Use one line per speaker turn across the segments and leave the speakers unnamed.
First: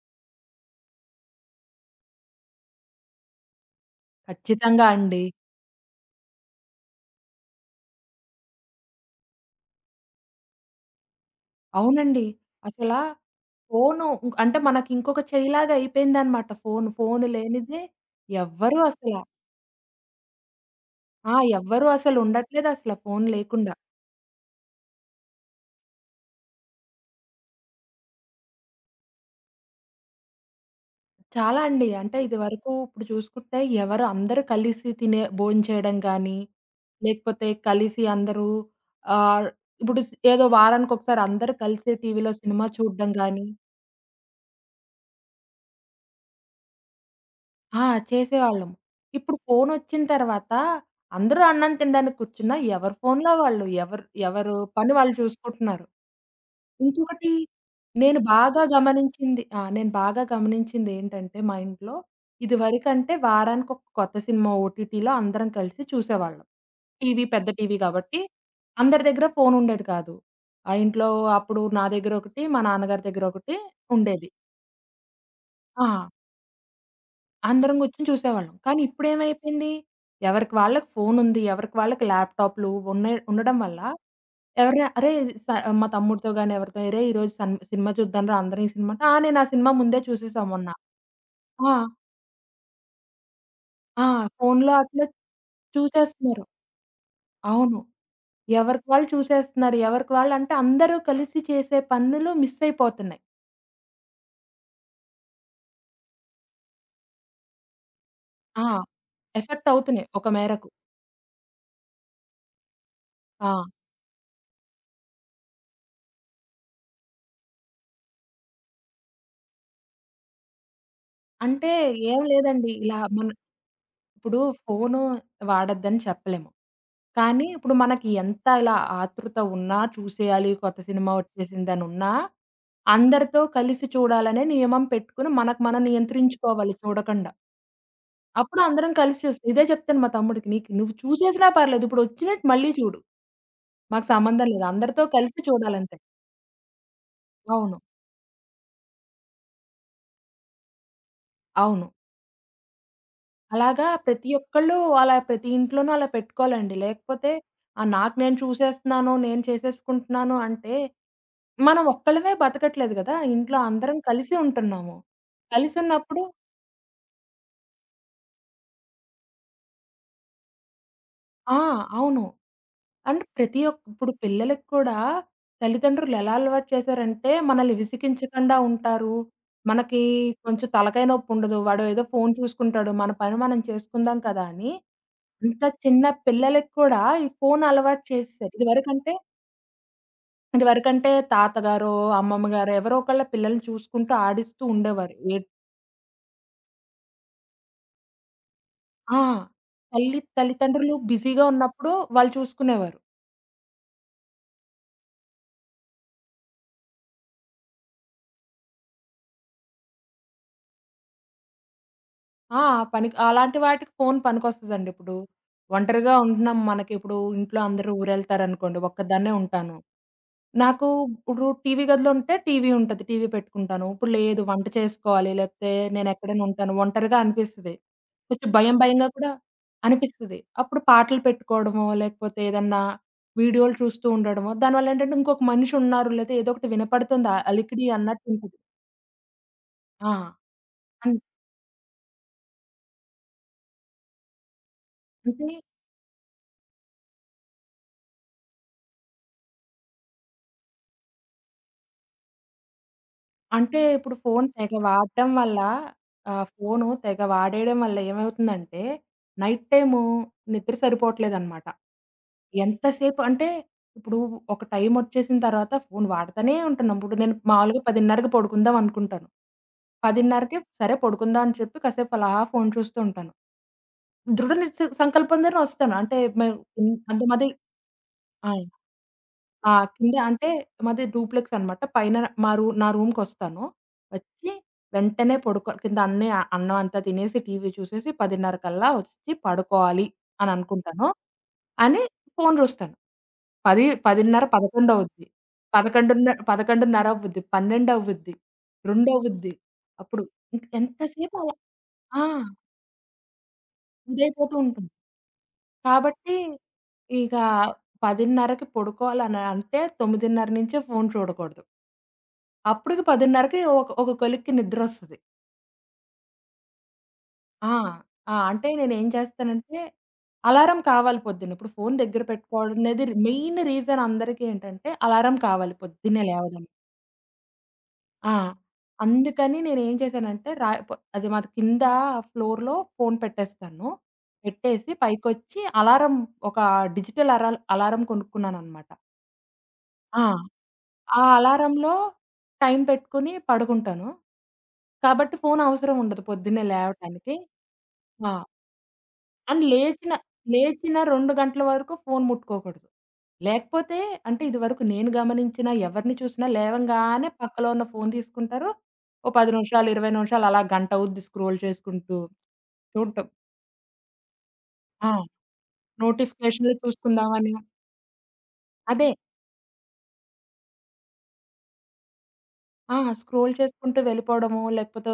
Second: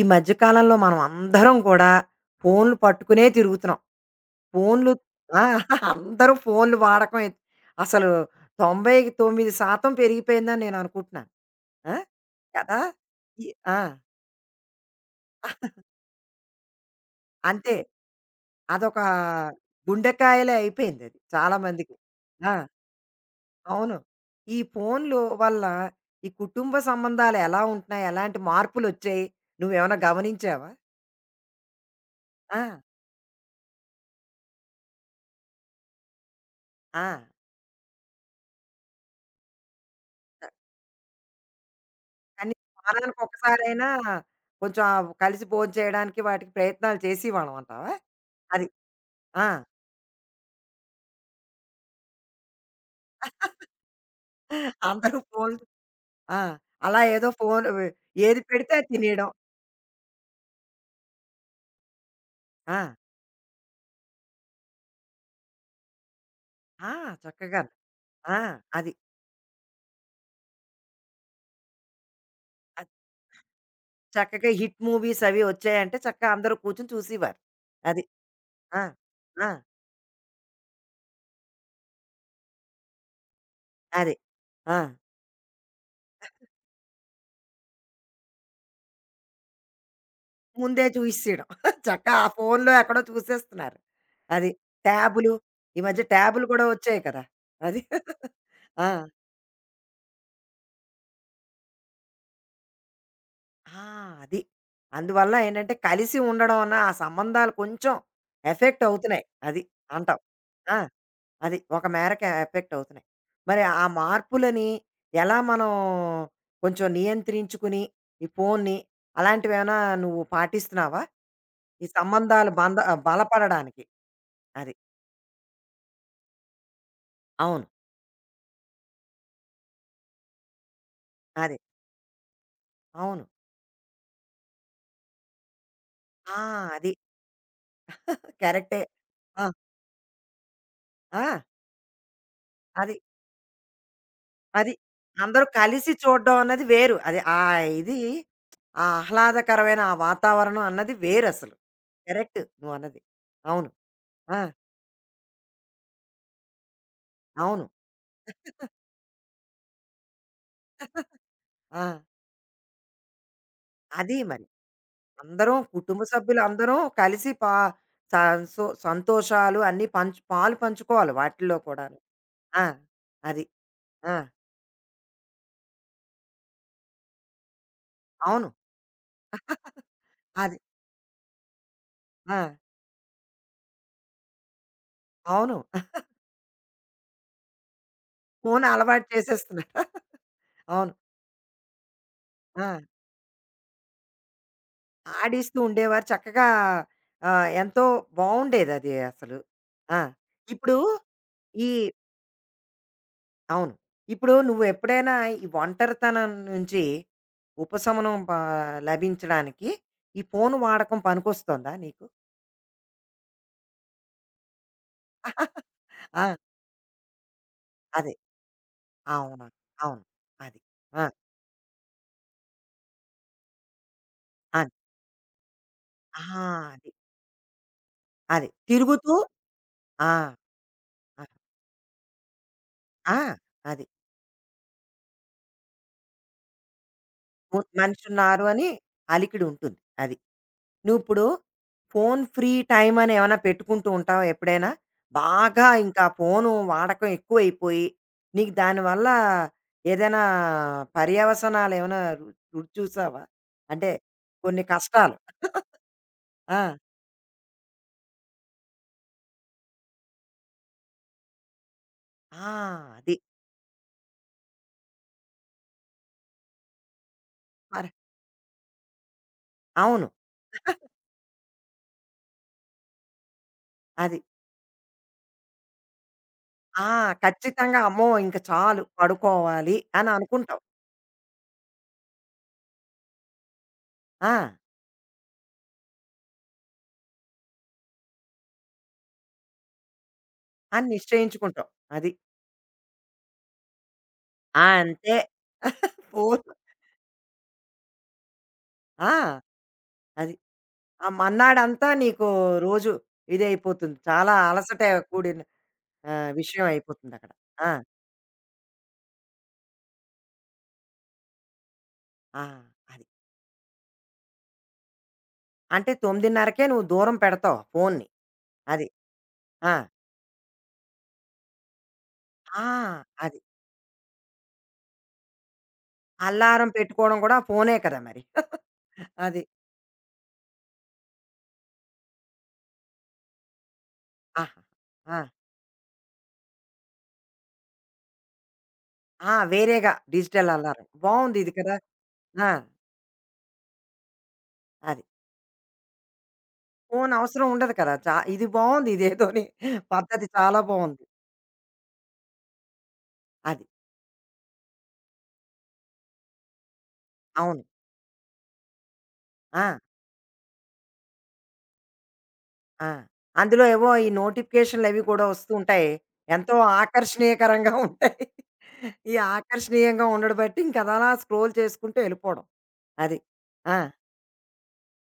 ఈ మధ్య కాలంలో మనం అందరం కూడా ఫోన్లు పట్టుకునే తిరుగుతున్నాం.
ఖచ్చితంగా
ఫోన్లు
అండి.
ఆ! అందరూ ఫోన్లు వాడకం అసలు 99% పెరిగిపోయిందని నేను అనుకుంటున్నాను. ఆ!
అవునండి.
కదా!
అసలా
ఈ ఆ!
ఫోను అంటే మనకి ఇంకొక చెయ్యిలాగా అయిపోయిందనమాట ఫోను. ఫోను
అంతే.
లేనిదే ఎవ్వరు
అదొక
అసల
గుండెకాయలే అయిపోయిందది
ఆ!
చాలా
ఎవ్వరు
మందికి. ఆ!
అసలుండట్లేదసల ఫోను లేకుండా.
అవును. ఈ ఫోన్లు వల్ల ఈ కుటుంబ సంబంధాలు ఎలా ఉంటున్నాయి? ఎలాంటి మార్పులొచ్చాయి? నువ్వేమైనా గమనించావా?
చాలా అండి. అంటే
ఆ!
ఇదివరకు ఇప్పుడు చూసుకుంటే ఎవరు అందరూ కలిసి తినే భోంచేయడం గానీ,
ఆ!
లేకపోతే కలిసి అందరూ ఆహ్, ఇప్పుడు ఏదో వారానికొకసారి అందరూ కలిసి టీవీలో సినిమా
కనీసం
చూడడం
వారానికి
గానీ
ఒక్కసారైనా కొంచెం ఆ కలిసి భోంచేయడానికి వాటికి ప్రయత్నాలు చేసేవాళ్ళం
ఆ!
అంటావా? అది.
చేసేవాళ్ళం. ఇప్పుడు
ఆ!
ఫోనొచ్చిన తర్వాత అందరూ అన్నం తినడానికి కూర్చున్నా ఎవరి ఫోన్‌లో వాళ్ళు. ఎవరు ఎవరు పని వాళ్ళు
అందరూ ఫోన్లు
చూసుకుంటున్నారు.
ఆ! అలా ఏదో
ఇంకొకటి
ఫోన్
నేను
ఏది
బాగా
పెడితే అది తినేయడం.
గమనించింది ఆ! నేను బాగా గమనించింది ఏంటంటే మా ఇంట్లో
ఆ!
ఇదివరకంటే వారానికి ఒక కొత్త సినిమా ఓటీటీలో అందరం కలిసి చూసేవాళ్ళం.
ఆ!
పెద్ద
చక్కగా.
టీవీ కాబట్టి
ఆ! అది.
అందరి దగ్గర ఫోన్ ఉండేది కాదు. ఆ ఇంట్లో అప్పుడు నా దగ్గర ఒకటి, మా
అది
నాన్నగారి దగ్గర ఒకటి ఉండేది.
చక్కగా హిట్ మూవీస్ అవి
ఆ!
వచ్చాయంటే చక్కగా అందరూ కూర్చొని చూసేవారు.
అందరం
అది.
కూర్చొని చూసేవాళ్ళం. కానీ
ఆ! ఆ!
ఇప్పుడేమైపోయింది, ఎవరికి వాళ్ళకి ఫోనుంది. ఎవరికి వాళ్ళకి ల్యాప్‌టాప్‌లు ఉండడం వల్ల
అది. ఆ!
ఎవరైనా అరేయ్! స మా తమ్ముడితో గాని, ఎవరితో "అరేయ్! ఈరోజు సన్ సినిమా చూద్దాం రా అందరం ఈ సినిమా" అంటే, "ఆ! నేను ఆ సినిమా ముందే చూసేసా మొన్న."
ముందే చూసేయడం.
ఆ!
చక్కగా ఆ ఫోన్‌లో ఎక్కడో చూసేస్తున్నారు.
ఆ!
అది.
ఫోనులో అట్లా
ట్యాబులు. ఈ మధ్య
చూసేస్తున్నారు.
ట్యాబులు కూడా వచ్చాయి కదా!
అవును.
అది. ఆ!
ఎవరికి వాళ్ళు చూసేస్తున్నారు. ఎవరికి వాళ్ళు అంటే అందరూ కలిసి చేసే పనులు మిస్ అయిపోతున్నాయి.
ఆ! అది. అందువల్ల ఏంటంటే, కలిసి ఉండడం వలన ఆ సంబంధాలు కొంచెం
ఆ!
ఎఫెక్ట్ అవుతున్నాయి. అది
ఎఫెక్ట్ అవుతున్నాయి
అంటావు.
ఒక మేరకు.
ఆ! అది. ఒక మేరకు ఎఫెక్ట్ అవుతున్నాయి.
ఆ!
మరి ఆ మార్పులని ఎలా మనం కొంచెం నియంత్రించుకుని, ఈ ఫోన్‌ని అలాంటివేమైనా నువ్వు పాటిస్తున్నావా?
అంటే
ఈ
ఏం
సంబంధాలు
లేదండి. ఇలా మన
బలపడడానికి.
ఇప్పుడు
అది.
ఫోను వాడొద్దని చెప్పలేము. కానీ
అవును.
ఇప్పుడు మనకి ఎంత ఇలా ఆతృత ఉన్నా, చూసేయాలి కొత్త సినిమా
అది.
వచ్చేసిందనున్నా,
అవును.
అందరితో కలిసి చూడాలనే నియమం పెట్టుకొని మనకు మనం
ఆ!
నియంత్రించుకోవాలి
అది.
చూడకండా. అప్పుడు
కరెక్టే.
అందరం కలిసి
ఆ!
చూస్తాం. ఇదే చెప్తాను మా తమ్ముడికి, "నీకు నువ్వు
ఆ!
చూసేసినా పర్లేదు. ఇప్పుడు వచ్చినట్టు మళ్ళీ
అది.
చూడు. మాకు సంబంధం లేదు.
అది.
అందరితో కలిసి
అందరూ కలిసి
చూడాలంతే."
చూడ్డం అన్నది వేరు. అది ఆ
అవును.
ఇది ఆ ఆహ్లాదకరమైన ఆ వాతావరణం అన్నది వేరసలు.
అవును.
కరెక్ట్ నువ్వన్నది. అవును.
అలాగా ప్రతి
ఆ!
ఒక్కళ్ళు అలా ప్రతి ఇంట్లోనూ అలా పెట్టుకోవాలండి. లేకపోతే,
అవును.
"ఆ! నాకు నేను చూసేస్తున్నాను. నేను చేసేసుకుంటున్నాను" అంటే
ఆ!
మనం ఒక్కళ్ళమే బతకట్లేదు గదా! ఇంట్లో అందరం
అది
కలిసి
మరి.
ఉంటున్నాము.
అందరం కుటుంబ
కలిసున్నప్పుడు
సభ్యులందరం కలిసి సంతోషాలు అన్నీ పాలు పంచుకోవాలి వాటిల్లో
ఆ!
కూడాను.
అవును.
ఆ!
అండ్
అది.
ప్రతి ఒక్ ఇప్పుడు
ఆ!
పిల్లలకి కూడా తల్లిదండ్రులు ఎలా అలవాటు చేశారంటే, మనల్ని
అవును.
విసిగించకుండా ఉంటారు. మనకి
అది.
కొంచెం తలకాయ నొప్పుండదు. వాడు ఏదో ఫోను
ఆ!
చూసుకుంటాడు. మన పని మనం చేసుకుందాం కదా! అని
అవును.
అంత చిన్న పిల్లలకి కూడా ఈ ఫోను అలవాటు చేసేసారు.
ఫోను అలవాటు
ఇదివరకంటే
చేసేస్తున్నారు. అవును.
ఇదివరకంటే తాతగారో, అమ్మమ్మ గారో
ఆ!
ఎవరో ఒకళ్ళ పిల్లల్ని చూసుకుంటూ ఆడిస్తూ ఉండేవారు. ఏ
ఆడిస్తూ ఉండేవారు చక్కగా ఆహ్, ఎంతో బావుండేదది
ఆ!
అసలు. ఆ!
తల్లి
ఇప్పుడు
తల్లితండ్రులు బిజీగా
ఈ
ఉన్నప్పుడు వాళ్ళు చూసుకునేవారు.
అవును. ఇప్పుడు నువ్వెప్పుడైనా ఈ ఒంటరితనం నుంచి ఉపశమనం లభించడానికి ఈ ఫోను వాడకం పనికొస్తోందా నీకు?
ఆ! పనికి అలాంటి వాటికి ఫోను పనికొస్తదండి ఇప్పుడు. ఒంటరిగా
ఆ!
ఉంటున్నాం మనకిప్పుడు ఇంట్లో అందరూ
అదే.
ఊరెళ్తారనుకోండి ఒక్కదాన్నే
అవును.
ఉంటాను.
అవును. అది.
నాకు
ఆ!
ఇప్పుడు టీవీ గదిలో ఉంటే టీవీ ఉంటది. టీవీ పెట్టుకుంటాను. ఇప్పుడు లేదు వంట
అది.
చేసుకోవాలి లేకపోతే నేనెక్కడైనా
ఆ!
ఉంటాను.
అది.
ఒంటరిగా అనిపిస్తది.
అది.
కొంచెం భయం భయంగా
తిరుగుతూ
కూడా
ఆ!
అనిపిస్తది. అప్పుడు పాటలు
ఆ!
పెట్టుకోవడమో లేకపోతే ఏదన్నా
ఆ!
వీడియోలు
అది.
చూస్తూ ఉండడమో దానివల్ల ఏంటంటే ఇంకొక మనిషి ఉన్నారు లేదా ఏదో ఒకటి వినపడుతుంది. ఆ అలికిడి
మనిషున్నారు
అన్నట్టుంటది.
అని అలికిడుంటుంది.
ఆ!
అది.
అన్
నువ్విప్పుడు ఫోను ఫ్రీ టైమని ఏమన్నా పెట్టుకుంటూ ఉంటావా ఎప్పుడైనా?
అంటే
బాగా ఇంకా ఫోను వాడకం ఎక్కువైపోయి, నీకు దానివల్ల ఏదైనా పర్యవసనాలేమైనా రుచి చూసావా?
అంటే
అంటే
ఇప్పుడు ఫోను
కొన్ని
తెగ
కష్టాలు.
వాడడం వల్ల
ఆ!
ఫోను తెగ వాడేయడం వల్ల ఏమవుతుందంటే, నైట్ టైము నిద్ర సరిపోవట్లేదనమాట.
ఆ! అది.
ఎంతసేపు అంటే, ఇప్పుడు ఒక టైమొచ్చేసిన తర్వాత ఫోను వాడతానే ఉంటున్నాం. ఇప్పుడు నేను మామూలుగా
మరి
10:30కి పడుకుందాం అనుకుంటాను.
అవును.
10:30కి సరే పడుకుందాం అని చెప్పి కాసేపు అలా ఫోను చూస్తూ ఉంటాను.
అది.
దృఢ నిశ్చ సంకల్పంతోనే వస్తాను. అంటే మే
ఆ!
హ్మ్. అంటే మాది
ఖచ్చితంగా అమ్మో! ఇంక
ఆ!
చాలు
ఆ!
పడుకోవాలి అని
కింద అంటే
అనుకుంటావు.
మాది డూప్లెక్స్ అనమాట. పైన మా రూ నా రూమ్‌కొస్తాను.
ఆ!
వచ్చి వెంటనే పడుకో కింద అన్నీ అన్నం అంతా తినేసి, టీవీ చూసేసి 10:30 కల్లా వచ్చి పడుకోవాలి అని
అని
అనుకుంటాను.
నిశ్చయించుకుంటావు.
అని
అది.
ఫోను చూస్తాను. 10 10:30,
ఆ,
11
అంతే.
అవుద్ది.
ఫోను
11:30 అవుద్ది. 12 అవుద్ది. 2
ఆ!
అవుద్ది. అప్పుడు
అది.
ఇంక
ఆ
ఎంతసేపు అలా
మన్నాడంతా
ఆ!
నీకు రోజు ఇదైపోతుంది. చాలా
ఇదైపోతూ
అలసట
ఉంటుంది.
కూడిన ఆహ్,
కాబట్టి
విషయం అయిపోతుందక్కడ.
ఇక
ఆ!
10:30కి పడుకోవాలని అంటే 9:30 నుంచే ఫోను చూడకూడదు.
ఆ!
అప్పటికి
అది.
10:30కి ఒక ఒక కొలిక్కి నిద్రొస్తది.
అంటే 9:30కే నువ్వు దూరం పెడతావు
ఆ!
ఫోన్ని.
ఆ! అంటే
అది.
నేనేం
ఆ!
చేస్తానంటే, అలారం కావాలి పొద్దున్న. ఇప్పుడు ఫోను దగ్గర
ఆ!
పెట్టుకోవడం అనేది
అది.
మెయిన్ రీజన్ అందరికీ ఏంటంటే, అలారం కావాలి పొద్దున్నే
అల్లారం
లేవడానికి.
పెట్టుకోవడం కూడా ఫోనే కదా మరి.
ఆ!
అది.
అందుకని నేనేం చేశానంటే, రా పొ అది మాది కింద ఫ్లోర్‌లో ఫోను పెట్టేస్తాను.
ఆహా!
పెట్టేసి
ఆ!
పైకొచ్చి అలారం ఒక డిజిటల్ అరాల్ అలారం కొనుక్కున్నాననమాట.
ఆ! వేరేగా
ఆ!
Digital alarm.
ఆ
బావుందిది కదా!
అలారంలో
ఆ!
టైం పెట్టుకొని పడుకుంటాను.
అది.
కాబట్టి ఫోను అవసరం ఉండదు పొద్దున్నే
ఫోను
లేవటానికి.
అవసరం ఉండదు కదా!
ఆ!
ఇది బావుంది ఇదేదోని
అండ్
పద్ధతి చాలా
లేచిన
బావుంది.
2 గంటల వరకు ఫోను ముట్టుకోకూడదు.
అది.
లేకపోతే అంటే ఇదివరకు నేను గమనించిన ఎవరిని చూసినా లేవంగానే
అవును.
పక్కలో ఉన్న ఫోను తీసుకుంటారు. ఓ 10
ఆ!
నిమిషాలు, 20 నిమిషాలు అలా గంట అవుద్ది స్క్రోల్ చేసుకుంటూ
ఆ!
చూడటం.
అందులో ఏవో ఈ నోటిఫికేషన్‌లు అవి
ఆ!
కూడా వస్తూ ఉంటాయి. ఎంతో
నోటిఫికేషన్‌లు చూసుకుందామని
ఆకర్షణీయకరంగా ఉంటాయి.
అదే.
ఈ ఆకర్షణీయంగా ఉండడం బట్టి ఇంక అదలా స్క్రోల్ చేసుకుంటూ వెళ్ళిపోవడం. అది.
స్క్రోల్
ఆ!
చేసుకుంటూ వెళ్ళిపోవడము, లేకపోతే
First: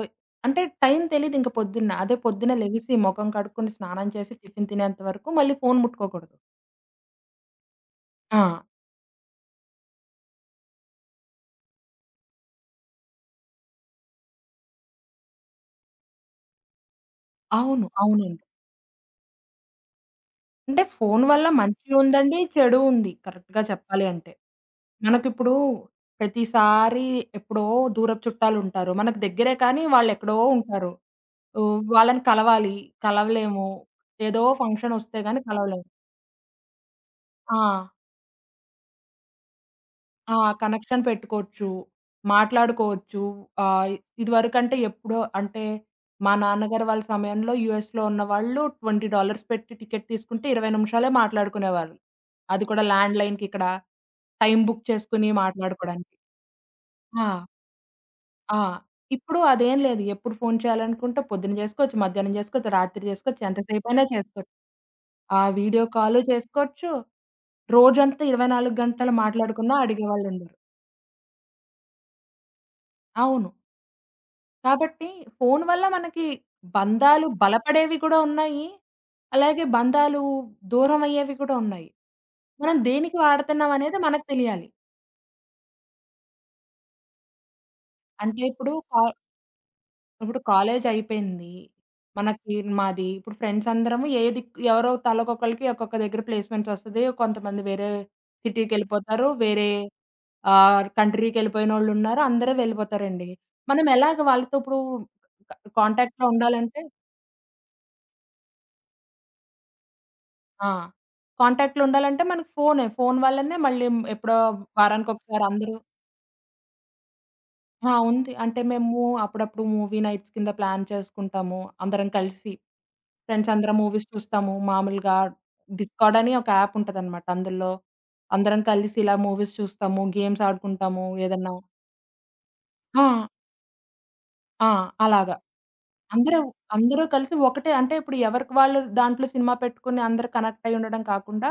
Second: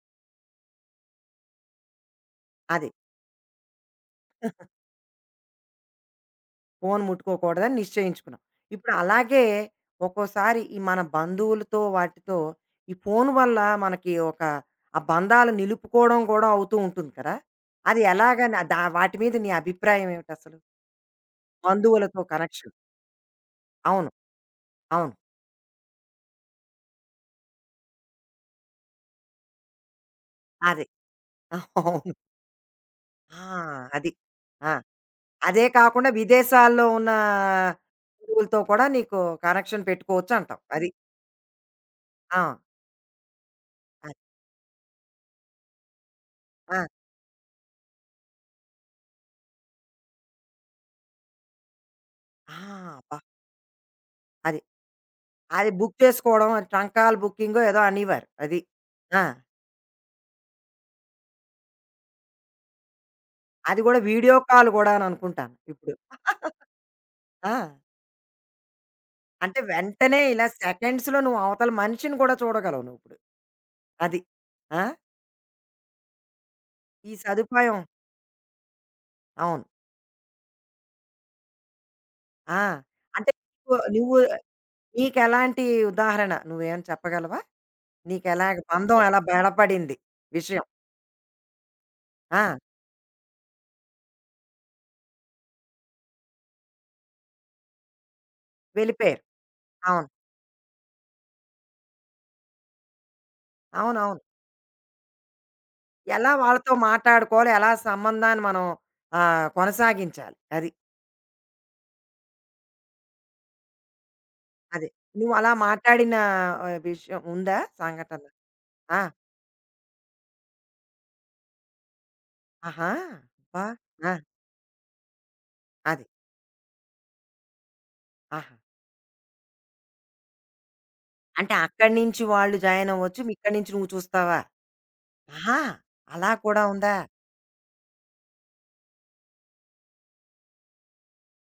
అంటే టైం తెలీదు ఇంక పొద్దున్న. అదే పొద్దున్న
అది.
లెగిసి మొఖం కడుక్కొని, స్నానం చేసి, టిఫిన్ తినేంత వరకు మళ్ళీ ఫోను ముట్టుకోకూడదు.
ఫోను ముట్టుకోకూడదని నిశ్చయించుకున్నాం.
ఆ!
ఇప్పుడు అలాగే ఒక్కోసారి ఈ మన బంధువులతో వాటితో ఈ ఫోను వల్ల మనకి ఒక ఆ బంధాలు నిలుపుకోవడం కూడా అవుతూ ఉంటుంది కదా!
అవును.
అది
అవునండి.
ఎలాగని వాటి మీద నీ అభిప్రాయం ఏమిటసలు?
అంటే ఫోను వల్ల మంచి
బంధువులతో
ఉందండి,
కనెక్షన్.
చెడు ఉంది కరెక్ట్‌గా చెప్పాలి
అవును.
అంటే.
అవును.
మనకిప్పుడు ప్రతిసారి ఎప్పుడో దూరపు చుట్టాలుంటారు. మనకు దగ్గరే కానీ వాళ్ళెక్కడో
అదే.
ఉంటారు. హ్మ్,
అవును.
వాళ్ళని కలవాలి,
ఆ!
కలవలేము.
అది.
ఏదో
ఆ!
ఫంక్షనొస్తే గాని
అదే
కలవలేము.
కాకుండా విదేశాల్లో ఉన్న
ఆ!
హిందువులతో కూడా నీకు కనెక్షన్
ఆ!
పెట్టుకోవచ్చంటావు. అది.
కనెక్షన్ పెట్టుకోవచ్చు,
ఆ!
మాట్లాడుకోవచ్చు. ఆహ్,
అది.
ఇదివరకంటే ఎప్పుడో అంటే మా నాన్నగారు
ఆ!
వాళ్ళ సమయంలో యూఎస్‌లో ఉన్నవాళ్ళు $20 పెట్టి టికెట్ తీసుకుంటే 20 నిమిషాలే మాట్లాడుకునేవారు.
ఆ!
అది కూడా
అబ్బా!
ల్యాండ్‌లైన్‌కి ఇక్కడ టైం
అది.
బుక్ చేసుకొని
అది బుక్
మాట్లాడుకోడానికి.
చేసుకోవడం అది ట్రంకాల్
ఆ!
బుకింగో ఏదో అనేవారు.
ఆ!
అది. ఆ!
ఇప్పుడు అదేం లేదు. ఎప్పుడు ఫోను చేయాలనుకుంటే పొద్దున చేసుకోవచ్చు, మధ్యాహ్నం చేసుకోవచ్చు, రాత్రి చేసుకోవచ్చు,
అది కూడా
ఎంతసేపైనా
వీడియో
చేసుకోవచ్చు.
కాల్
ఆ
గూడాననుకుంటాను
వీడియో
ఇప్పుడు.
కాలు చేసుకోవచ్చు.
ఆ!
రోజంతా 24 గంటలు
అంటే
మాట్లాడుకున్నా
వెంటనే ఇలా
అడిగేవాళ్ళుండరు.
సెకండ్స్‌లో నువ్వు అవతల మనిషిని కూడా చూడగలవు నువ్విప్పుడు.
అవును.
అది. ఆ!
కాబట్టి ఫోను వల్ల మనకి
ఈ
బంధాలు
సదుపాయం
బలపడేవి కూడా ఉన్నాయి.
అవును.
అలాగే బంధాలు దూరమయ్యేవి కూడా ఉన్నాయి.
ఆ!
మనం దేనికి
అంటే నువ్వు
వాడుతున్నామనేది
నువ్వు
మనకు తెలియాలి.
నీకెలాంటి ఉదాహరణ నువ్వేమైనా చెప్పగలవా?
అంటే
నీకెలాగ
ఇప్పుడు
బంధం
కా
ఎలా బలపడింది
ఇప్పుడు
విషయం.
కాలేజ్ అయిపోయింది. మనకి
ఆ!
మాది ఇప్పుడు ఫ్రెండ్స్ అందరము ఏ దిక్కు ఎవరో తలకొకళ్ళకి ఒక్కొక్క దగ్గర ప్లేస్‌మెంట్స్ వస్తది. కొంతమంది వేరే
వెళ్ళిపోయారు.
సిటీకెళ్ళిపోతారు. వేరే
అవును.
కంట్రీకెళ్ళిపోయినోళ్ళున్నారు. అందరూ వెళ్ళిపోతారండి. మనం ఎలాగ
అవునవును.
వాళ్ళతో ఇప్పుడు క కాంటాక్ట్‌లో
ఎలా వాళ్ళతో
ఉండాలంటే
మాట్లాడుకోవాలి, ఎలా సంబంధాన్ని మనం ఆహ్, కొనసాగించాలి. అది.
ఆ! కాంటాక్ట్‌లో ఉండాలంటే మనకు ఫోనే. ఫోను వల్లనే మళ్ళీ ఎప్పుడో
అది. నువ్వు
వారానికొకసారి
అలా
అందరూ
మాట్లాడిన ఆహ్, విషయం ఉందా సంఘటన?
ఉంది. అంటే
ఆ!
మేము అప్పుడప్పుడు మూవీ నైట్స్ కింద ప్లాన్ చేసుకుంటాము. అందరం కలిసి.
ఆహా!
ఫ్రెండ్స్
అబ్బా!
అందరం మూవీస్
ఆ!
చూస్తాము. మామూలుగా
అది.
డిస్కార్డ్ అని ఒక యాప్ ఉంటదనమాట. అందులో
ఆహా!
అందరం కలిసి ఇలా మూవీస్ చూస్తాము, గేమ్స్ ఆడుకుంటాము, ఏదన్నా
అంటే అక్కడి నుంచి వాళ్ళు జాయిన్
ఆ!
అవ్వచ్చు. మీ ఇక్కడి నుంచి నువ్వు చూస్తావా?
ఆ! అలాగా.
ఆహా! అలా
అందరూ
కూడా ఉందా?
అందరూ కలిసి ఒకటే అంటే ఇప్పుడు ఎవరికి వాళ్ళు దాంట్లో సినిమా పెట్టుకొని అందరూ కనెక్ట్ అయ్యుండడం కాకుండా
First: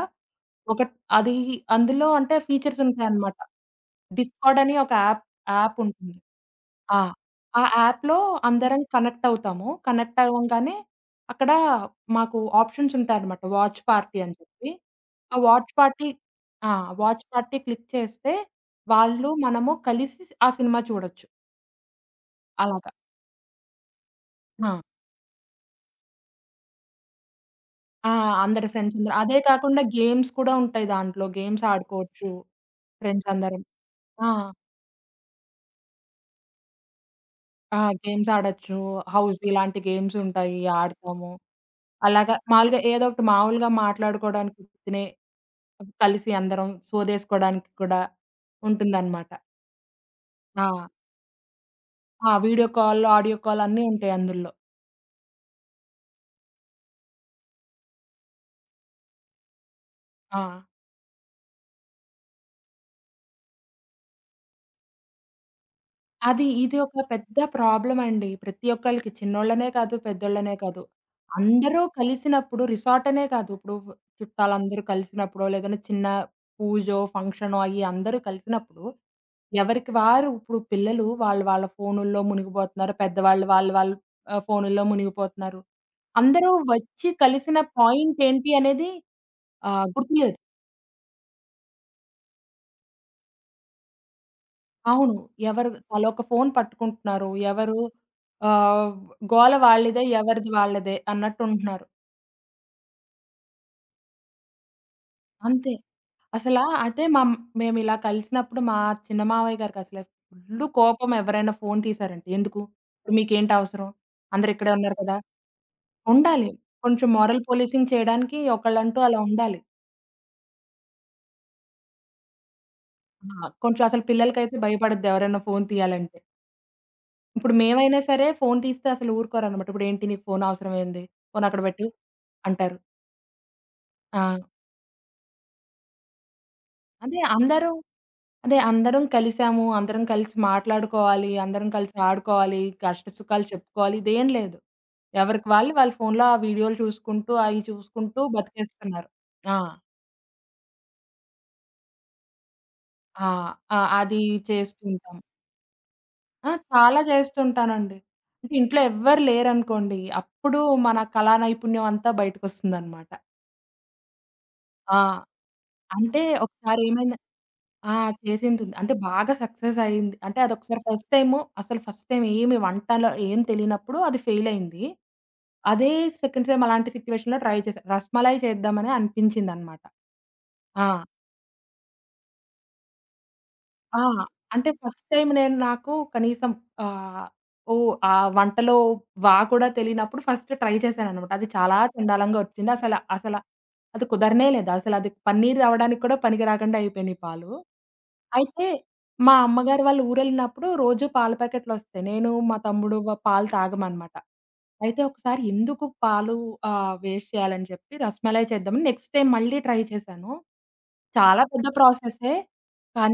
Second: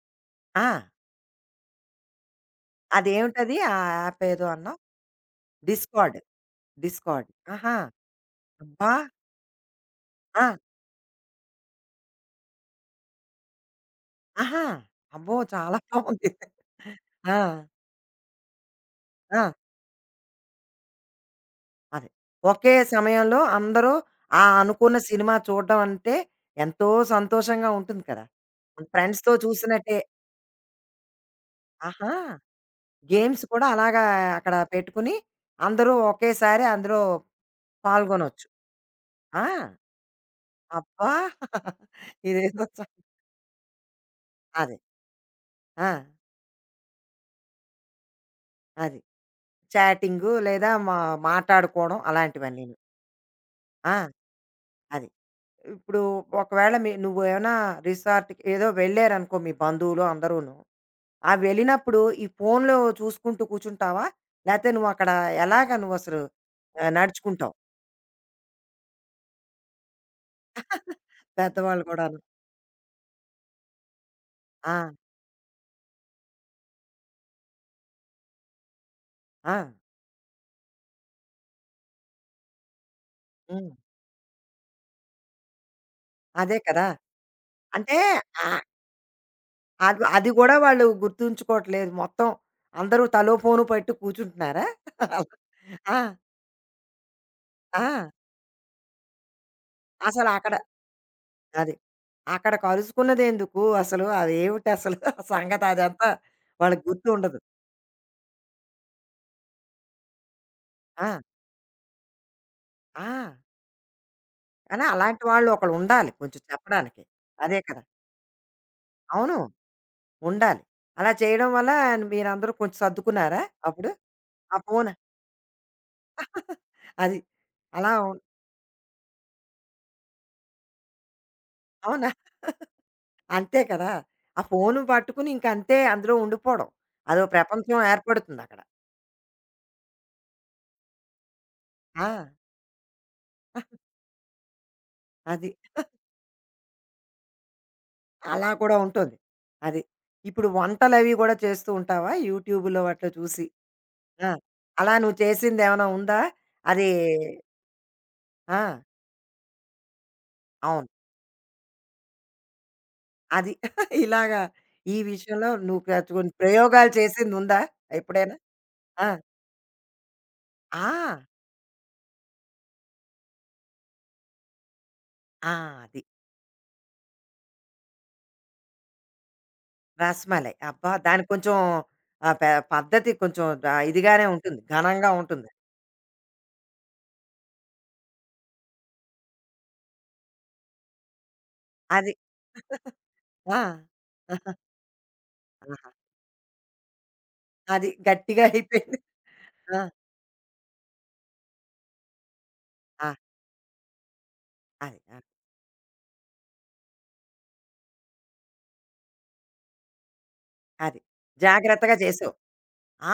ఆ!
ఒక అది అందులో అంటే ఫీచర్స్ ఉంటాయన్నమాట.
అదేమిటది? ఆ యాప్ ఏదో
డిస్కార్డ్ అని
అన్నావు?
ఒక యాప్ యాప్ ఉంటుంది.
డిస్కార్డ్.
ఆ!
డిస్కార్డ్.
ఆ
ఆహా!
యాప్‌లో అందరం
అబ్బా!
కనెక్ట్ అవుతాము. కనెక్ట్
ఆ!
అవ్వంగానే అక్కడ మాకు ఆప్షన్స్ ఉంటాయన్నమాట. వాచ్ పార్టీ అని
ఆహా!
చెప్పి.
అబ్బో!
ఆ వాచ్
చాలా
పార్టీ
బావుంది.
ఆ! వాచ్
ఆ!
పార్టీ క్లిక్ చేస్తే వాళ్ళు,
ఆ!
మనము కలిసి ఆ సినిమా చూడొచ్చు.
అదే. ఒకే
అలాగా.
సమయంలో అందరూ ఆ
ఆ!
అనుకున్న సినిమా చూడ్డం అంటే ఎంతో సంతోషంగా ఉంటుంది
ఆ!
కదా!
అందరి ఫ్రెండ్స్ అందరూ.
ఫ్రెండ్స్‌తో
అదే కాకుండా
చూసినట్టే.
గేమ్స్ కూడా ఉంటాయి దాంట్లో. గేమ్స్
ఆహా!
ఆడుకోవచ్చు ఫ్రెండ్స్
గేమ్స్
అందరం.
కూడా అలాగా
ఆ!
అక్కడ పెట్టుకుని అందరూ ఒకేసారి అందులో
ఆ! గేమ్స్
పాల్గొనొచ్చు.
ఆడొచ్చు. హౌస్
ఆ!
ఇలాంటి గేమ్స్ ఉంటాయి
అబ్బా!
ఆడతాము. అలాగా
ఇదేదో
మాములుగా ఏదో ఒకటి మామూలుగా మాట్లాడుకోవడానికి
అదే.
తినే
ఆ!
కలిసి అందరం సోదేసుకోవడానికి కూడా
అది.
ఉంటుందన్నమాట.
చాటింగు లేదా
ఆ!
మాట్లాడుకోవడం
ఆ! వీడియో
అలాంటివన్నీను.
కాల్, ఆడియో కాల్ అన్నీ
ఆ!
ఉంటాయి అందుల్లో.
అది. ఇప్పుడు ఒకవేళ మీ నువ్వేమైనా రిసార్ట్‌కి ఏదో వెళ్ళారనుకో మీ బంధువులు
ఆ!
అందరూను. ఆ వెళ్ళినప్పుడు ఈ ఫోన్‌లో చూసుకుంటూ కూర్చుంటావా? లేతే నువ్వక్కడ ఎలాగ నువ్వసలు
అది ఇది
ఆహ్,
ఒక పెద్ద
నడుచుకుంటావు?
ప్రాబ్లమ్ అండి. ప్రతి ఒక్కళ్ళకి చిన్నోళ్ళనే కాదు, పెద్దోళ్ళనే కాదు. అందరూ
పెద్దవాళ్ళు కూడాను.
కలిసినప్పుడు రిసార్ట్ అనే కాదు. ఇప్పుడు
ఆ!
చుట్టాలందరూ కలిసినప్పుడో, లేదంటే చిన్న పూజో, ఫంక్షనో అయ్యి అందరూ కలిసినప్పుడు
ఆ!
ఎవరికి వారు ఇప్పుడు పిల్లలు వాళ్ళు వాళ్ళ ఫోనుల్లో మునిగిపోతున్నారు. పెద్దవాళ్ళు
హ్మ్.
వాళ్ళు వాళ్ళు ఫోనుల్లో మునిగిపోతున్నారు. అందరూ
అదే కదా!
వచ్చి కలిసిన
అంటే
పాయింట్ ఏంటి
ఆహ్,
అనేది
అది అది
గుర్తులేదు.
గూడా వాళ్ళు గుర్తుంచుకోవట్లేదు. మొత్తం అందరూ తలో ఫోను పట్టు కూర్చుంటున్నారా?
అవును. ఎవరు
ఆ!
తలోక ఫోను పట్టుకుంటున్నారు.
ఆ!
ఆహ్, గోల వాళ్ళదే, ఎవరిది
అసలక్కడ
వాళ్ళదే అన్నట్టు
అది.
ఉంటున్నారు.
అక్కడ కలుసుకున్నదెందుకు అసలు? అదేమిటసలు ఆ సంగతి
అంతే.
అదంతా
అసలా
వాళ్ళకి
అయితే మం
గుర్తుండదు.
మేమిలా కలిసినప్పుడు మా చిన్న మావయ్య గారికి అసలు ఫుల్లు
ఆ!
కోపం ఎవరైనా ఫోను తీశారంటే. ఎందుకు?
ఆ!
ఇప్పుడు మీకేంటి అవసరం? అందరిక్కడే
కానీ
ఉన్నారు కదా!
అలాంటి వాళ్ళు ఒకళ్ళు ఉండాలి కొంచెం
ఉండాలి.
చెప్పడానికి.
కొంచెం మోరల్
అదే కదా!
పోలీసింగ్ చేయడానికి ఒకళ్ళంటూ అలా
అవును.
ఉండాలి.
ఉండాలి. అలా చేయడం వల్ల మీరందరూ కొంచెం సర్దుకున్నారా
ఆ! కొంచెం
అప్పుడు?
అసలు పిల్లలకైతే
ఆ ఫోన్
భయపడద్ది ఎవరైనా ఫోను తీయాలంటే.
అది.
ఇప్పుడు
అలా
మేమైనా
ఉన్
సరే ఫోను తీస్తే అసలు ఊరుకోరనమాట. "ఇప్పుడేంటి నీకు ఫోను అవసరమేంది? ఫోను అక్కడ పెట్టు"
అవునా?
అంటారు.
అంతే కదా!
ఆ!
ఆ ఫోను పట్టుకుని ఇంకంతే అందులో ఉండిపోవడం.
అదే
అదో
అందరూ
ప్రపంచం
అదే
ఏర్పడుతుందక్కడ.
అందరం కలిసాము, అందరం కలిసి మాట్లాడుకోవాలి, అందరం కలిసి
ఆ!
ఆడుకోవాలి, కష్ట సుఖాలు చెప్పుకోవాలి ఇదేం లేదు. ఎవరికి
అది.
వాళ్ళు వాళ్ళ ఫోనులో ఆ వీడియోలు చూసుకుంటూ, అయి చూసుకుంటూ
అలా కూడా
బతికేస్తున్నారు.
ఉంటుంది.
ఆ!
అది. ఇప్పుడు వంటలవి గూడా చేస్తూ ఉంటావా? యూట్యూబ్‌లో అట్లా
ఆ!
చూసి.
ఆ! అది
ఆ!
చేస్తూ
అలా
ఉంటాం.
నువ్వు చేసిందేమైనా ఉందా? అది
చాలా చేస్తుంటానండి. అంటే
ఆ!
ఇంట్లో ఎవ్వరు లేరనుకోండి. అప్పుడు
అవును.
మన కళా నైపుణ్యం అంతా బయటకొస్తుందనమాట.
అది. ఇలాగా ఈ
ఆ!
విషయంలో నువ్వు
అంటే
కొన్ని
ఒకసారి
ప్రయోగాలు
ఏమైంద
చేసిందుందా
ఆ!
ఎప్పుడైనా?
చేసిందుంది. అంటే
ఆ!
బాగా సక్సెస్ అయింది. అంటే అదొకసారి
ఆ!
ఫస్ట్ టైము అసలు ఫస్ట్ టైమ్ ఏమి వంటలో ఏం తెలియనప్పుడు అది ఫెయిలయింది.
ఆ!
అదే
అది.
సెకండ్ టైమ్ అలాంటి సిట్యుయేషన్‌లో ట్రై చేశా. రసమలై చేద్దామని అనిపించిందనమాట.
రసమలై. అబ్బా!
ఆ!
దానికి కొంచెం ఆహ్, పద్ధతి కొంచెం
ఆ!
ఇదిగానే ఉంటుంది.
అంటే ఫస్ట్
ఘనంగా
టైమ్
ఉంటుంది.
నేను నాకు కనీసం ఆహ్, ఓహ్! ఆ వంటలో కూడా తెలియనప్పుడు ఫస్ట్ ట్రై చేశాననమాట. అది చాలా
అది.
చెండాలంగా వచ్చింది. అసల అసల
ఆ!
అది కుదరనే లేదు. అసలది పన్నీర్
ఆహా!
అవ్వడానికి కూడా పనికి రాకుండా అయిపోయినాయి పాలు.
అది. గట్టిగా
అయితే
అయిపోయింది.
మా
ఆ!
అమ్మగారు వాళ్ళు ఊరెళ్ళినప్పుడు రోజు పాల ప్యాకెట్‌లొస్తాయి. నేను, మా తమ్ముడు
ఆ!
పాలు తాగమనమాట.
అది.
అయితే
ఆ!
ఒకసారి ఎందుకు పాలు వేస్ట్ చేయాలని చెప్పి రసమలై చేద్దామని నెక్స్ట్ టైమ్ మళ్ళీ ట్రై చేశాను.
అది.
చాలా పెద్ద
జాగ్రత్తగా
ప్రాసెసే.
చేసావు.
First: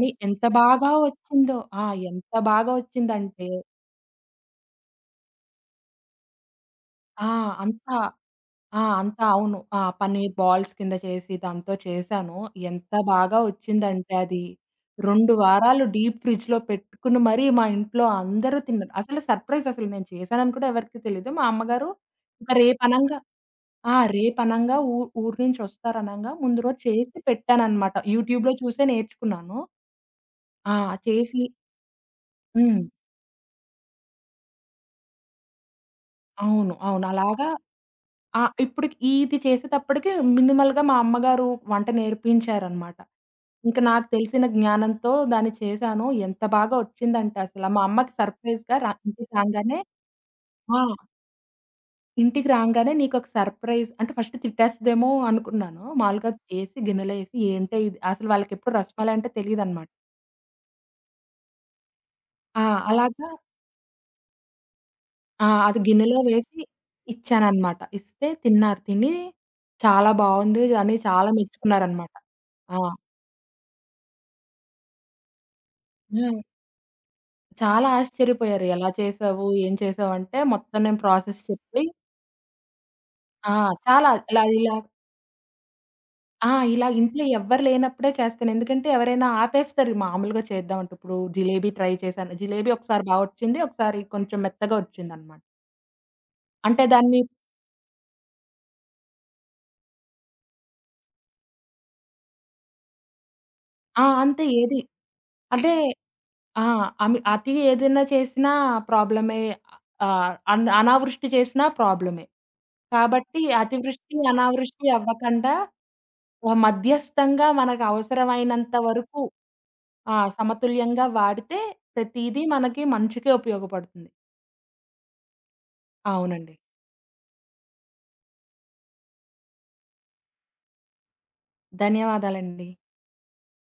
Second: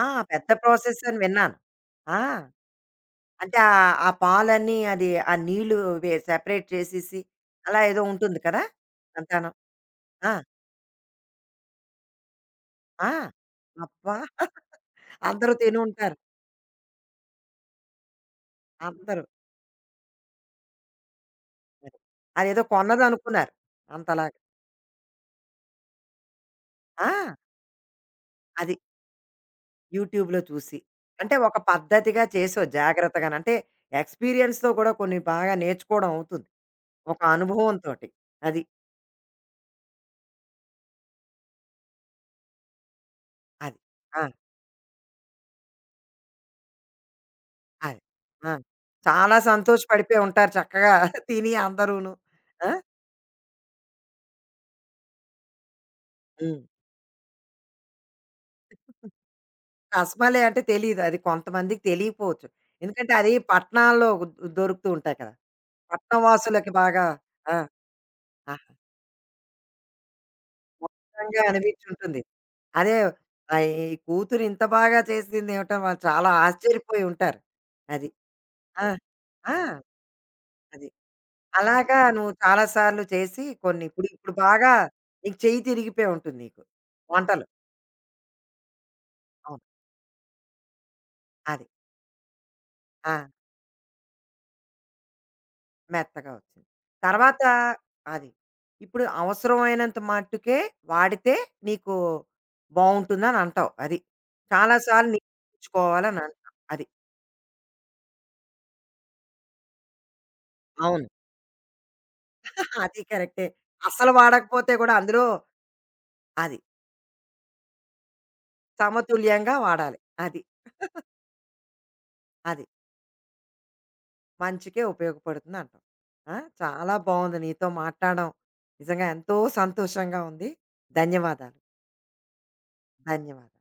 ఆ!
ఎంత
పెద్ద
బాగా
ప్రాసెస్ అని విన్నాను.
వచ్చిందో.
ఆ!
ఎంత బాగా వచ్చిందంటే
అంటే ఆహ్, ఆ పాలన్నీ అది ఆ నీళ్లు సెపరేట్ చేసేసి
ఆ!
అలా
అంతా
ఏదో ఉంటుంది కదా!
ఆ! అంతా
అంతాను.
అవును. పని
ఆ!
బాల్స్ కింద చేసి దాంతో చేశాను. ఎంత
ఆ!
బాగా వచ్చిందంటే
అబ్బా!
అది 2
అందరూ
వారాలు
తినుంటారు.
డీప్ ఫ్రిడ్జ్‌లో పెట్టుకొని మరీ మా ఇంట్లో అందరూ తిన్నారు. అసలు
అందరూ.
సర్ప్రైజ్ అసలు నేను చేశానని కూడా ఎవరికీ తెలీదు. మా అమ్మగారు
అది.
ఇంక
అదేదో
రేపనంగా
కొన్నదనుకున్నారు.
ఆ!
అంతలాగా.
రేపనంగా ఊ ఊరు నుంచి వస్తారనంగా ముందు రోజు
ఆ!
చేసి పెట్టాననమాట. యూట్యూబ్‌లో
అది.
చూసే నేర్చుకున్నాను.
యూట్యూబ్‌లో
ఆ!
చూసి. అంటే
చేసి
ఒక పద్ధతిగా చేసావు
హ్మ్.
జాగ్రత్తగాను. అంటే ఎక్స్‌పీరియన్స్‌తో కూడా కొన్ని బాగా నేర్చుకోవడం అవుతుంది.
అవును. అవును.
ఒక
అలాగా
అనుభవంతోటి. అది.
ఇప్పుడికి ఇది చేసేటప్పటికి మినిమల్‌గా మా అమ్మగారు వంట నేర్పించారనమాట. ఇంక
అది.
నాకు
ఆ!
తెలిసిన జ్ఞానంతో దాన్ని చేశాను. ఎంత బాగా వచ్చిందంటే అసల మా
అది.
అమ్మకి
ఆ!
సర్ప్రైజ్‌గా ఇంటికి
చాలా
రాంగానే
సంతోషపడిపోయి ఉంటారు
ఆ!
చక్కగా తిని అందరూను.
ఇంటికి
ఆ!
రాంగానే నీకొక సర్ప్రైజ్ అంటే ఫస్ట్ తిట్టేస్తదేమో అనుకున్నాను. మాములుగా
హ్మ్.
చేసి గిన్నెలో ఏసి ఏంటే ఇది అసలు వాళ్ళకెప్పుడు రసమలై అంటే తెలీదనమాట.
రసమలై అంటే తెలీదు. అది కొంతమందికి తెలియకపోవచ్చు.
ఆ!
ఎందుకంటే
అలాగా
అది పట్టణాల్లో ఉ- దొరుకుతూ ఉంటాయి కదా!
ఆ! అది
పట్టణ
గిన్నెలో వేసి
వాసులకి బాగా ఆ!
ఇచ్చాననమాట. ఇస్తే
ఆహ్,
తిన్నారు. తిని చాలా బావుంది అని చాలా
మధురంగా
మెచ్చుకున్నారనమాట.
అనిపించుంటుంది.
ఆ!
అదే ఆహ్, ఈ కూతురు ఇంత బాగా చేసిందేమిటో వాళ్ళు చాలా
ఆ!
ఆశ్చర్యపోయి ఉంటారు.
చాలా
అది.
ఆశ్చర్యపోయారు.
ఆ!
ఎలా చేసావు?
ఆ!
ఏం చేసావంటే మొత్తం
అది.
నేను ప్రాసెస్ చెప్పి
అలాగా నువ్వు చాలా సార్లు చేసి
ఆ!
కొన్ని ఇప్పుడు
చాలా
ఇప్పుడు
ఇలా
బాగా
ఇలా
నీకు చెయ్యి తిరిగిపోయి ఉంటుంది
ఆ!
నీకు
ఇలా ఇంట్లో
వంటలు.
ఎవ్వరు లేనప్పుడే చేస్తాను. ఎందుకంటే ఎవరైనా
అవును.
ఆపేస్తారు మామూలుగా చేద్దామంటే. ఇప్పుడు
అది.
జిలేబీ ట్రై చేశాను. జిలేబీ ఒకసారి
ఆ!
బా వచ్చింది. ఒకసారి కొంచెం మెత్తగా వచ్చిందనమాట.
మెత్తగా వచ్చింది.
అంటే దాన్ని
తర్వాత అది. ఇప్పుడు అవసరమైనంత మట్టుకే వాడితే నీకు బావుంటుందనంటావు. అది.
ఆ! అంతే
చాలా
ఏది
సార్లు
అంటే
నిరూపించుకోవాలనంటావు.
ఆ!
అది.
అమి అతి ఏదైనా చేసినా ప్రాబ్లమే. ఆహ్, అన్
అవును.
అనావృష్టి చేసినా ప్రాబ్లమే.
అది
కాబట్టి
కరెక్టే. అస్సలు
అతివృష్టి,
వాడకపోతే
అనావృష్టి
గూడా అందులో
అవ్వకండా
అది.
మధ్యస్థంగా మనకు అవసరమైనంత వరకు
సమతుల్యంగా వాడాలి. అది.
సమతుల్యంగా వాడితే ప్రతీదీ
అది.
మనకి మంచికే ఉపయోగపడుతుంది.
మంచికే ఉపయోగపడుతుందంటావు. ఆ!
అవునండి.
చాలా బావుంది నీతో మాట్లాడడం. నిజంగా ఎంతో సంతోషంగా ఉంది. ధన్యవాదాలు.
ధన్యవాదాలండి.
ధన్యవాదాలు.